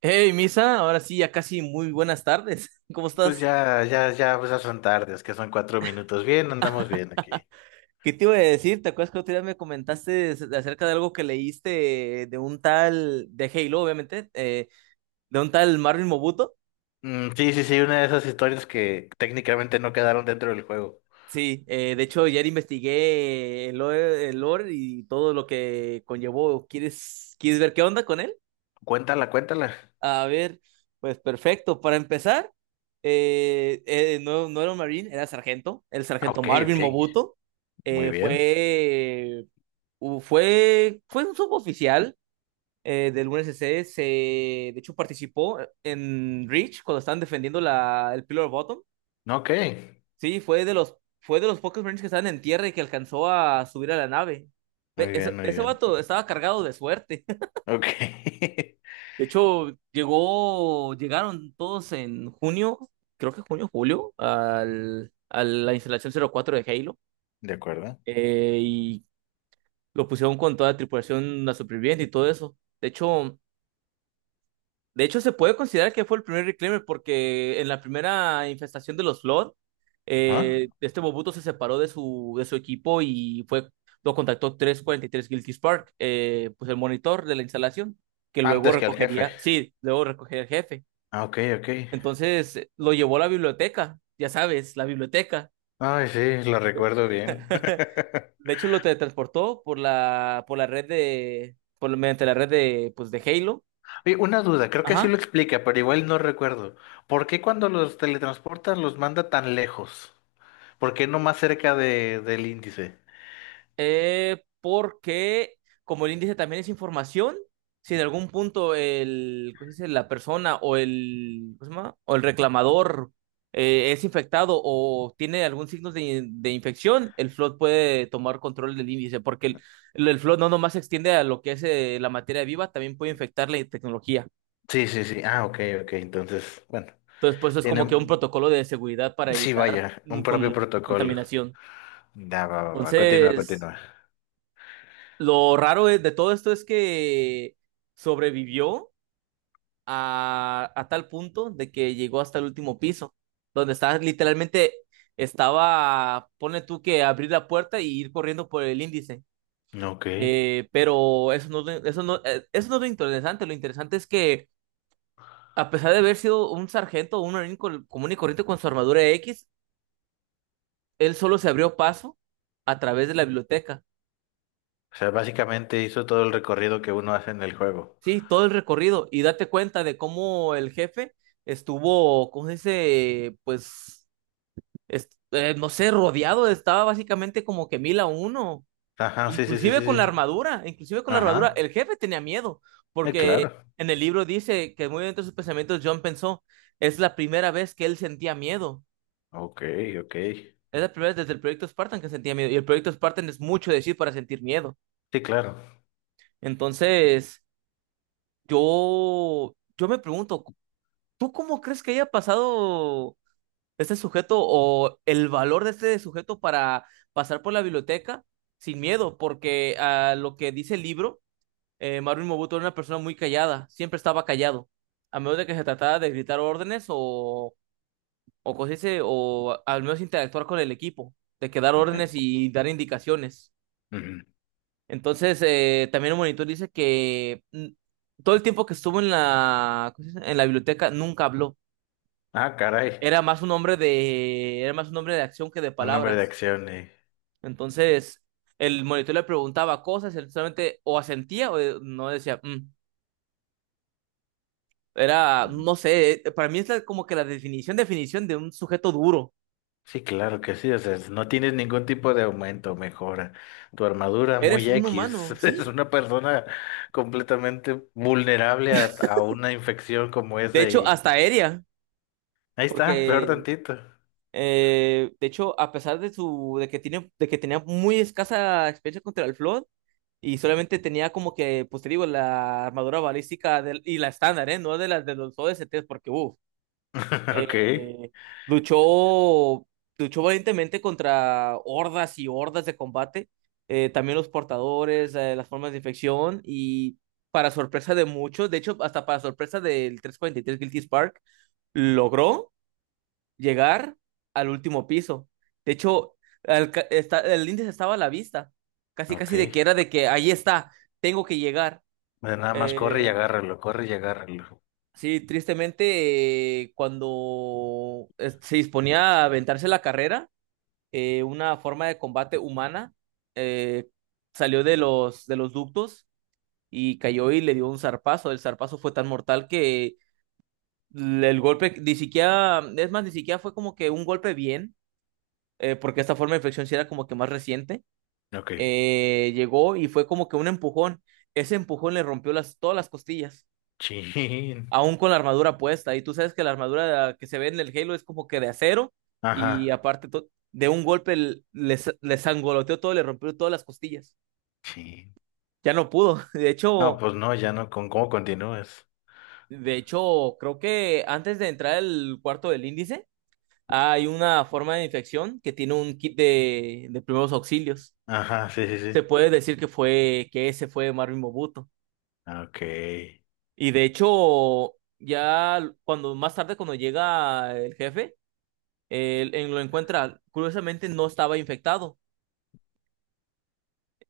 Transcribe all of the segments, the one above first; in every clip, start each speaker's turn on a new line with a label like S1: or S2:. S1: Hey, Misa, ahora sí, ya casi muy buenas tardes. ¿Cómo
S2: Pues
S1: estás?
S2: ya, ya, ya, pues ya son tardes, que son 4 minutos. Bien, andamos bien aquí.
S1: ¿Qué te iba a decir? ¿Te acuerdas que otro día me comentaste acerca de algo que leíste de un tal, de Halo, obviamente, de un tal Marvin Mobuto?
S2: Mm, sí, sí, sí, una de esas historias que técnicamente no quedaron dentro del juego.
S1: Sí, de hecho, ayer investigué el lore y todo lo que conllevó. ¿Quieres ver qué onda con él?
S2: Cuéntala, cuéntala.
S1: A ver, pues perfecto. Para empezar, no, no era un Marine, era sargento, el
S2: Ah,
S1: sargento
S2: ok,
S1: Marvin
S2: ok.
S1: Mobuto.
S2: Muy bien.
S1: Fue fue un suboficial del UNSC. De hecho, participó en Reach cuando estaban defendiendo el Pillar Bottom.
S2: Ok.
S1: Sí, fue de los pocos Marines que estaban en tierra y que alcanzó a subir a la nave. Ve,
S2: Muy
S1: Ese,
S2: bien, muy
S1: ese
S2: bien.
S1: vato estaba cargado de suerte.
S2: Ok.
S1: De hecho, llegaron todos en junio, creo que junio, julio, a la instalación 04 de Halo.
S2: De acuerdo.
S1: Y lo pusieron con toda la tripulación, la superviviente y todo eso. De hecho, se puede considerar que fue el primer reclaimer porque en la primera infestación de los Flood,
S2: ¿Ah?
S1: este Bobuto se separó de su equipo lo contactó 343 Guilty Spark, pues el monitor de la instalación, que
S2: Antes que al jefe.
S1: sí, luego recogería el jefe.
S2: Ah, ok, ok.
S1: Entonces, lo llevó a la biblioteca, ya sabes, la biblioteca.
S2: Ay, sí, lo recuerdo bien.
S1: De hecho, lo teletransportó por mediante la red de, pues, de Halo.
S2: Oye, una duda, creo que sí
S1: Ajá.
S2: lo explica, pero igual no recuerdo. ¿Por qué cuando los teletransportan los manda tan lejos? ¿Por qué no más cerca del índice?
S1: Porque como el índice también es información, si en algún punto el, ¿cómo se dice? La persona o el, ¿cómo se llama? O el reclamador es infectado o tiene algún signo de infección, el flood puede tomar control del índice, porque el flood no nomás se extiende a lo que es la materia viva, también puede infectar la tecnología.
S2: Sí, sí, sí. Ah, ok, ok. Entonces, bueno,
S1: Entonces, pues es
S2: tiene,
S1: como que un protocolo de seguridad para
S2: sí,
S1: evitar
S2: vaya, un propio protocolo.
S1: contaminación.
S2: Ya, va, va, va. Continúa,
S1: Entonces,
S2: continúa.
S1: lo raro de todo esto es que sobrevivió a tal punto de que llegó hasta el último piso, donde estaba, pone tú que abrir la puerta y ir corriendo por el índice.
S2: Ok.
S1: Pero eso no es lo interesante es que a pesar de haber sido un sargento o un marín común y corriente con su armadura X, él solo se abrió paso a través de la biblioteca.
S2: O sea, básicamente hizo todo el recorrido que uno hace en el juego.
S1: Sí, todo el recorrido, y date cuenta de cómo el jefe estuvo, ¿cómo se dice? Pues, no sé, rodeado, estaba básicamente como que mil a uno,
S2: Ajá, sí, sí, sí, sí.
S1: inclusive con la
S2: sí.
S1: armadura, inclusive con la armadura,
S2: Ajá.
S1: el jefe tenía miedo, porque
S2: Claro.
S1: en el libro dice que muy dentro de sus pensamientos John pensó: es la primera vez que él sentía miedo,
S2: Ok, ok.
S1: es la primera vez desde el proyecto Spartan que sentía miedo, y el proyecto Spartan es mucho decir para sentir miedo.
S2: Sí, claro.
S1: Entonces yo me pregunto, ¿tú cómo crees que haya pasado este sujeto o el valor de este sujeto para pasar por la biblioteca sin miedo? Porque a lo que dice el libro, Maruin Mobuto era una persona muy callada, siempre estaba callado, a menos de que se tratara de gritar órdenes o, cosas así, o al menos interactuar con el equipo, de que dar
S2: Ok.
S1: órdenes y dar indicaciones.
S2: Ujú.
S1: Entonces, también el monitor dice que todo el tiempo que estuvo en la, ¿cómo se dice?, en la biblioteca nunca habló.
S2: Ah, caray.
S1: Era más un hombre de acción que de
S2: Un nombre de
S1: palabras.
S2: acción.
S1: Entonces, el monitor le preguntaba cosas, él solamente o asentía o no decía, "Mm". Era, no sé, para mí es como que la definición de un sujeto duro.
S2: Sí, claro que sí, o sea, no tienes ningún tipo de aumento, mejora. Tu armadura
S1: Eres
S2: muy
S1: un
S2: X,
S1: humano,
S2: es
S1: sí.
S2: una persona completamente vulnerable a una infección como
S1: De
S2: esa
S1: hecho,
S2: y
S1: hasta aérea,
S2: ahí está, peor
S1: porque
S2: tantito.
S1: de hecho, a pesar de su, de que tenía muy escasa experiencia contra el Flood, y solamente tenía como que, pues te digo, la armadura balística y la estándar, ¿eh? No de los OSTs, porque, uff.
S2: Ok,
S1: eh, luchó, valientemente contra hordas y hordas de combate, también los portadores, las formas de infección y, para sorpresa de muchos, de hecho hasta para sorpresa del 343 Guilty Spark, logró llegar al último piso. De hecho, el índice estaba a la vista, casi
S2: ok.
S1: casi de que era de que ahí está, tengo que llegar.
S2: Bueno, nada más corre y
S1: eh,
S2: agárralo, corre y agárralo.
S1: Sí, tristemente, cuando se disponía a aventarse la carrera, una forma de combate humana eh, salió de los ductos y cayó y le dio un zarpazo. El zarpazo fue tan mortal que el golpe ni siquiera, es más, ni siquiera fue como que un golpe bien, porque esta forma de infección sí era como que más reciente.
S2: Ok.
S1: Llegó y fue como que un empujón. Ese empujón le rompió todas las costillas,
S2: Chin.
S1: aún con la armadura puesta. Y tú sabes que la armadura que se ve en el Halo es como que de acero y
S2: Ajá.
S1: aparte de un golpe les sangoloteó todo, le rompió todas las costillas.
S2: Chin.
S1: Ya no pudo. De
S2: No,
S1: hecho,
S2: pues no, ya no, ¿con cómo continúas?
S1: de hecho, creo que antes de entrar al cuarto del índice, hay una forma de infección que tiene un kit de primeros auxilios.
S2: Ajá, sí, sí,
S1: Se
S2: sí.
S1: puede decir que ese fue Marvin Mobuto.
S2: Ok.
S1: Y, de hecho, ya cuando más tarde, cuando llega el jefe, él lo encuentra, curiosamente no estaba infectado.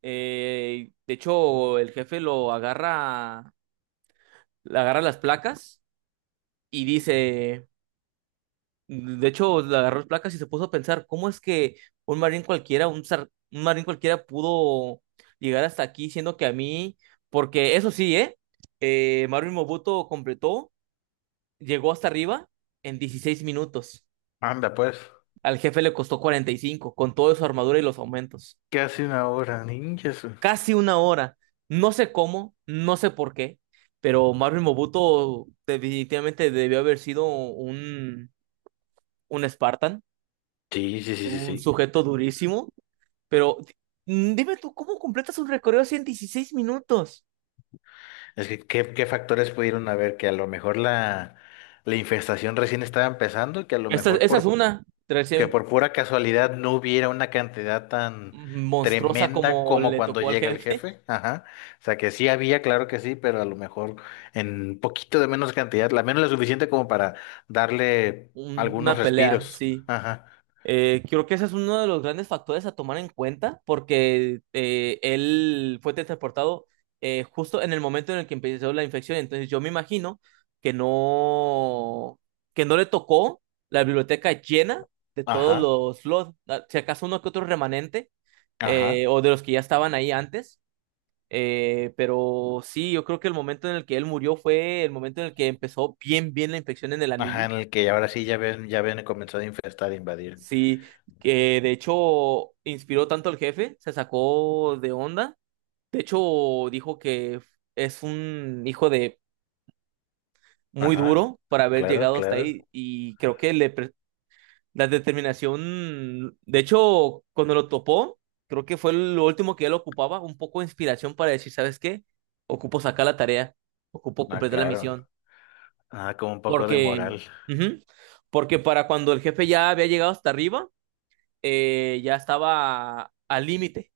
S1: De hecho, el jefe lo agarra, le agarra las placas y dice, de hecho, le agarró las placas y se puso a pensar: ¿cómo es que un marín cualquiera, un marín cualquiera pudo llegar hasta aquí, siendo que a mí? Porque eso sí, ¿eh? Marin Mobuto llegó hasta arriba en 16 minutos.
S2: Anda, pues.
S1: Al jefe le costó 45, con toda su armadura y los aumentos.
S2: ¿Qué hace una hora, ninjas?
S1: Casi una hora. No sé cómo, no sé por qué, pero Marvin Mobuto definitivamente debió haber sido un Spartan,
S2: Sí, sí, sí, sí,
S1: un
S2: sí.
S1: sujeto durísimo, pero dime tú, ¿cómo completas un recorrido así en 16 minutos?
S2: Es que, ¿qué factores pudieron haber? Que a lo mejor la infestación recién estaba empezando y que a lo
S1: Esa,
S2: mejor
S1: esa es una
S2: que
S1: recién
S2: por pura casualidad no hubiera una cantidad tan
S1: monstruosa
S2: tremenda
S1: como
S2: como
S1: le
S2: cuando
S1: tocó al
S2: llega el
S1: jefe,
S2: jefe. Ajá. O sea, que sí había, claro que sí, pero a lo mejor en poquito de menos cantidad, la menos lo suficiente como para darle algunos
S1: una pelea,
S2: respiros.
S1: sí.
S2: Ajá,
S1: Creo que ese es uno de los grandes factores a tomar en cuenta, porque él fue transportado justo en el momento en el que empezó la infección. Entonces yo me imagino que no, que no le tocó la biblioteca llena de todos
S2: ajá,
S1: los Lord. Ah, si acaso uno que otro remanente,
S2: ajá,
S1: o de los que ya estaban ahí antes. Pero sí, yo creo que el momento en el que él murió fue el momento en el que empezó bien, bien la infección en el
S2: ajá,
S1: anillo.
S2: en el que ahora sí ya ven comenzado a infestar, a invadir.
S1: Sí, que de hecho inspiró tanto al jefe, se sacó de onda. De hecho, dijo que es un hijo de muy
S2: Ajá,
S1: duro para haber
S2: claro,
S1: llegado hasta
S2: claro.
S1: ahí, y creo que la determinación, de hecho, cuando lo topó, creo que fue lo último que él ocupaba, un poco de inspiración para decir, ¿sabes qué? Ocupo sacar la tarea, ocupo
S2: Ah,
S1: completar la
S2: claro.
S1: misión.
S2: Ah, como un poco de
S1: Porque,
S2: moral.
S1: ujú, porque para cuando el jefe ya había llegado hasta arriba, ya estaba al límite,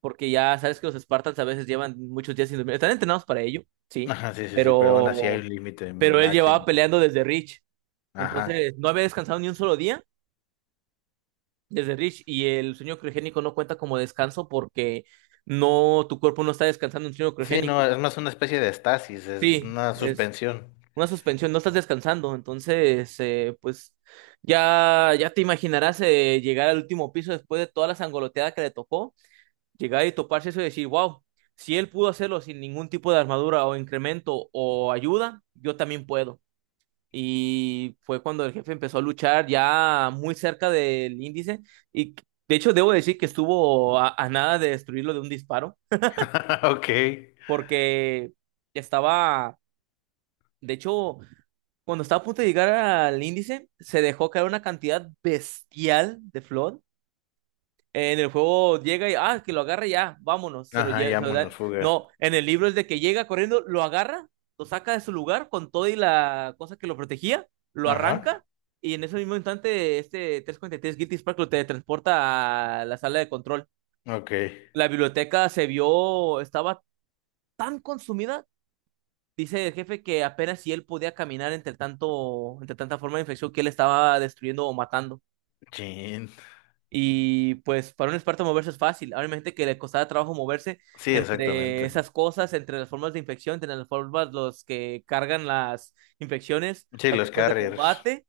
S1: porque ya sabes que los Spartans a veces llevan muchos días sin dormir. Están entrenados para ello, sí,
S2: Ajá, sí, sí, sí, pero aún así hay
S1: pero,
S2: un límite
S1: pero él llevaba
S2: máximo.
S1: peleando desde Rich.
S2: Ajá.
S1: Entonces, no había descansado ni un solo día desde Rich, y el sueño criogénico no cuenta como descanso porque no, tu cuerpo no está descansando en un sueño
S2: Sí, no,
S1: criogénico.
S2: es más una especie de estasis, es
S1: Sí,
S2: una
S1: es
S2: suspensión.
S1: una suspensión, no estás descansando. Entonces, pues ya te imaginarás, llegar al último piso después de toda la sangoloteada que le tocó, llegar y toparse eso y decir, wow, si él pudo hacerlo sin ningún tipo de armadura o incremento o ayuda, yo también puedo. Y fue cuando el jefe empezó a luchar ya muy cerca del índice, y de hecho debo decir que estuvo a nada de destruirlo de un disparo,
S2: Ok.
S1: porque estaba, de hecho, cuando estaba a punto de llegar al índice, se dejó caer una cantidad bestial de Flood. En el juego llega y, ah, que lo agarra y ya, vámonos, se lo
S2: Ajá,
S1: lleva, se lo da.
S2: llámonos fuga.
S1: No, en el libro es de que llega corriendo, lo agarra, lo saca de su lugar con todo y la cosa que lo protegía, lo
S2: Ajá.
S1: arranca, y en ese mismo instante, este 343 Guilty Spark lo teletransporta a la sala de control.
S2: Ok.
S1: La biblioteca se vio, estaba tan consumida, dice el jefe, que apenas si él podía caminar entre tanto, entre tanta forma de infección que él estaba destruyendo o matando.
S2: Chin.
S1: Y pues para un experto moverse es fácil. Ahora imagínate que le costaba trabajo moverse
S2: Sí,
S1: entre
S2: exactamente.
S1: esas cosas, entre las formas de infección, entre las formas los que cargan las infecciones,
S2: Sí,
S1: las
S2: los
S1: formas de
S2: carriers.
S1: combate.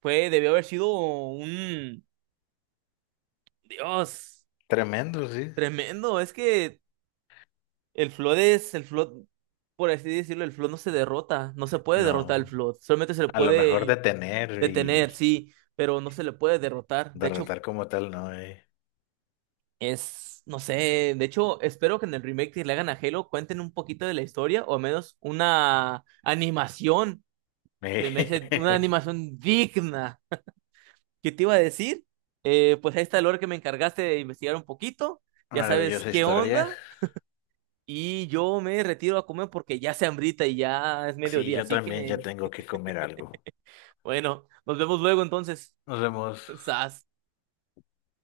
S1: Fue, debió haber sido un Dios
S2: Tremendo, sí.
S1: tremendo. Es que el Flood es el Flood, por así decirlo, el Flood no se derrota, no se puede derrotar el
S2: No.
S1: Flood, solamente se le
S2: A lo mejor
S1: puede
S2: detener
S1: detener,
S2: y
S1: sí, pero no se le puede derrotar. De hecho,
S2: derrotar como tal, no, eh.
S1: No sé, de hecho, espero que en el remake que le hagan a Halo cuenten un poquito de la historia, o al menos una animación; se me hace una animación digna. ¿Qué te iba a decir? Pues ahí está el lore que me encargaste de investigar un poquito, ya sabes
S2: Maravillosa
S1: qué
S2: historia.
S1: onda, y yo me retiro a comer porque ya se hambrita y ya es
S2: Sí,
S1: mediodía,
S2: yo
S1: así
S2: también ya
S1: que
S2: tengo que comer algo.
S1: bueno, nos vemos luego entonces.
S2: Nos vemos.
S1: Sas.